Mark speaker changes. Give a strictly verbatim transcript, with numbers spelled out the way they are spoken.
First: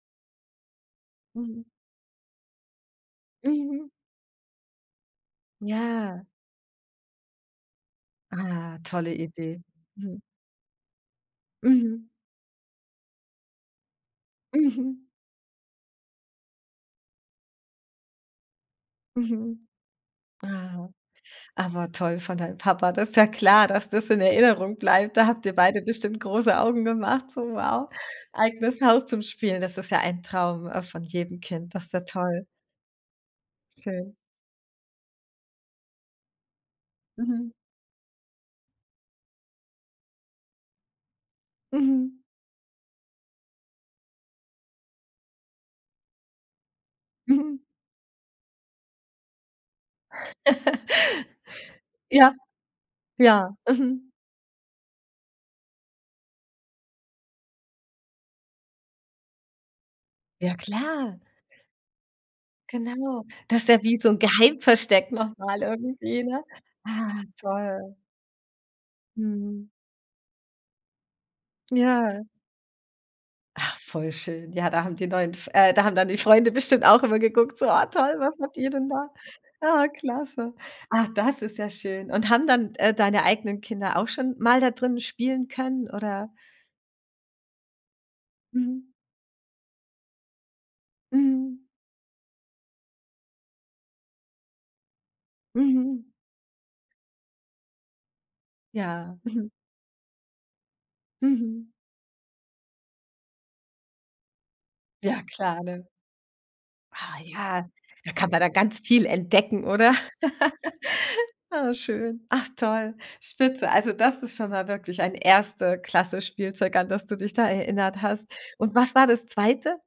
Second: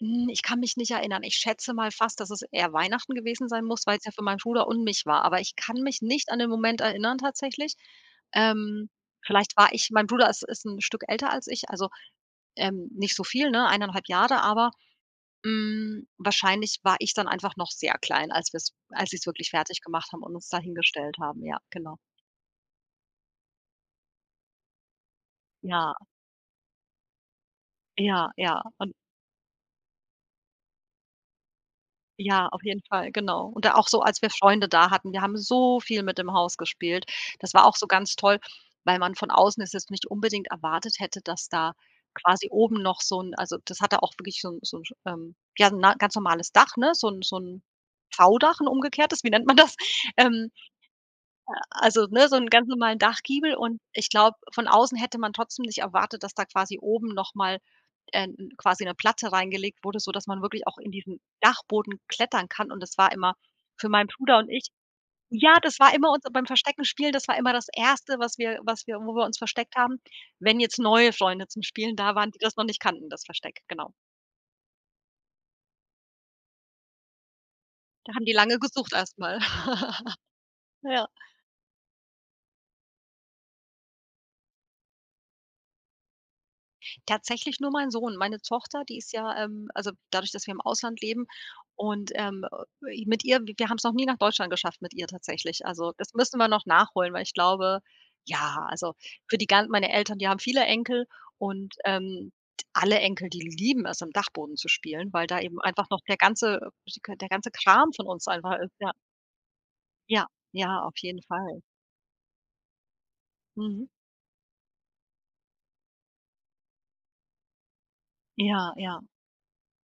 Speaker 1: Hm, ich kann mich nicht erinnern. Ich
Speaker 2: Mhm.
Speaker 1: schätze mal fast, dass es eher Weihnachten gewesen sein muss,
Speaker 2: Mhm.
Speaker 1: weil's ja für meinen Bruder und mich war. Aber ich kann mich
Speaker 2: Ja.
Speaker 1: nicht an den Moment erinnern tatsächlich.
Speaker 2: Ah,
Speaker 1: Ähm,
Speaker 2: tolle
Speaker 1: vielleicht
Speaker 2: Idee.
Speaker 1: war ich mein
Speaker 2: Mhm.
Speaker 1: Bruder ist ist 'n Stück älter als ich, also,
Speaker 2: Mhm.
Speaker 1: ähm, nicht so viel, ne, eineinhalb Jahre, aber,
Speaker 2: Mhm.
Speaker 1: hm, wahrscheinlich war ich dann einfach noch sehr klein, als wir's als sie's wirklich
Speaker 2: Mhm.
Speaker 1: fertig gemacht haben und uns dahin
Speaker 2: Ah.
Speaker 1: gestellt haben, ja,
Speaker 2: Aber
Speaker 1: genau.
Speaker 2: toll von deinem Papa. Das ist ja klar, dass das in Erinnerung bleibt. Da habt ihr beide
Speaker 1: Ja.
Speaker 2: bestimmt große Augen gemacht, so: „Wow,
Speaker 1: Ja, ja.
Speaker 2: eigenes
Speaker 1: Und
Speaker 2: Haus zum Spielen.“ das ist ja ein Traum, äh, von jedem Kind, das ist ja toll.
Speaker 1: Ja. Auf jeden Fall, genau. Und da auch so
Speaker 2: Schön.
Speaker 1: als wir Freunde da hatten, wir haben so viel mit dem Haus gespielt.
Speaker 2: Mhm.
Speaker 1: Das war auch so ganz toll, weil man von außen es jetzt nicht unbedingt erwartet hätte, dass da
Speaker 2: Mhm.
Speaker 1: quasi oben noch so 'n also, das hatte auch wirklich so 'n so 'n, ähm, ja, ne 'n ganz normales Dach, ne, so 'n so
Speaker 2: Mhm.
Speaker 1: 'n V-Dach, 'n umgekehrtes, wie nennt man das? Ähm. A also, ne,
Speaker 2: Ja.
Speaker 1: so 'n ganz normalen Dachgiebel
Speaker 2: Ja.
Speaker 1: und ich
Speaker 2: Mhm.
Speaker 1: glaube, von außen hätte man trotzdem nicht erwartet, dass da quasi oben noch mal, äh, 'n quasi 'ne Platte reingelegt wurde, sodass man
Speaker 2: Ja,
Speaker 1: wirklich auch in
Speaker 2: klar.
Speaker 1: diesen Dachboden klettern kann und das war
Speaker 2: Genau.
Speaker 1: immer
Speaker 2: Das ist ja
Speaker 1: für
Speaker 2: wie
Speaker 1: meinen
Speaker 2: so 'n
Speaker 1: Bruder und ich
Speaker 2: Geheimversteck noch
Speaker 1: ja,
Speaker 2: mal
Speaker 1: das war immer uns
Speaker 2: irgendwie, ne?
Speaker 1: beim Versteckenspielen,
Speaker 2: Ah,
Speaker 1: das war immer das
Speaker 2: toll.
Speaker 1: Erste, was wir was wir wo wir uns
Speaker 2: Mhm.
Speaker 1: versteckt haben, wenn jetzt neue Freunde zum Spielen da
Speaker 2: Ja.
Speaker 1: waren, die das noch nicht kannten, das Versteck,
Speaker 2: Ah,
Speaker 1: genau.
Speaker 2: voll schön. Ja, da haben die neuen F äh, da haben dann die Freunde bestimmt auch immer geguckt, so: „Ah
Speaker 1: Da
Speaker 2: toll,
Speaker 1: haben die
Speaker 2: was macht
Speaker 1: lange
Speaker 2: ihr denn
Speaker 1: gesucht
Speaker 2: da?“
Speaker 1: erst mal.
Speaker 2: Ah, klasse.
Speaker 1: Ja.
Speaker 2: Ach, das ist ja schön. Und haben dann d äh, deine eigenen Kinder auch schon mal da drin spielen können, oder
Speaker 1: Tatsächlich nur mein Sohn. Meine Tochter,
Speaker 2: Mhm.
Speaker 1: die ist ja ähm, also dadurch, dass wir im Ausland leben
Speaker 2: Mhm.
Speaker 1: und, ähm, äh, i mit ihr wir haben's noch nie nach Deutschland geschafft mit ihr tatsächlich. Also,
Speaker 2: Mhm.
Speaker 1: das müssen wir noch nachholen, weil ich glaube ja, also,
Speaker 2: Ja,
Speaker 1: für die
Speaker 2: mhm.
Speaker 1: gan meine Eltern, die haben viele Enkel
Speaker 2: Mhm.
Speaker 1: und, ähm, t alle Enkel, die lieben es, im Dachboden zu spielen,
Speaker 2: Ja
Speaker 1: weil da eben
Speaker 2: klar, ne?
Speaker 1: einfach noch der ganze, äh, sch g
Speaker 2: Ah.
Speaker 1: der ganze
Speaker 2: Ja,
Speaker 1: Kram von
Speaker 2: da
Speaker 1: uns
Speaker 2: kann man da
Speaker 1: einfach ist,
Speaker 2: ganz
Speaker 1: ja.
Speaker 2: viel entdecken, oder?
Speaker 1: Ja, ja, auf jeden Fall.
Speaker 2: Ah, schön. Ach toll. Spitze.
Speaker 1: Mhm.
Speaker 2: Also, das ist schon mal wirklich ein Erste-Klasse-Spielzeug, an das du dich da erinnert hast.
Speaker 1: Ja,
Speaker 2: Und was
Speaker 1: ja.
Speaker 2: war das Zweite?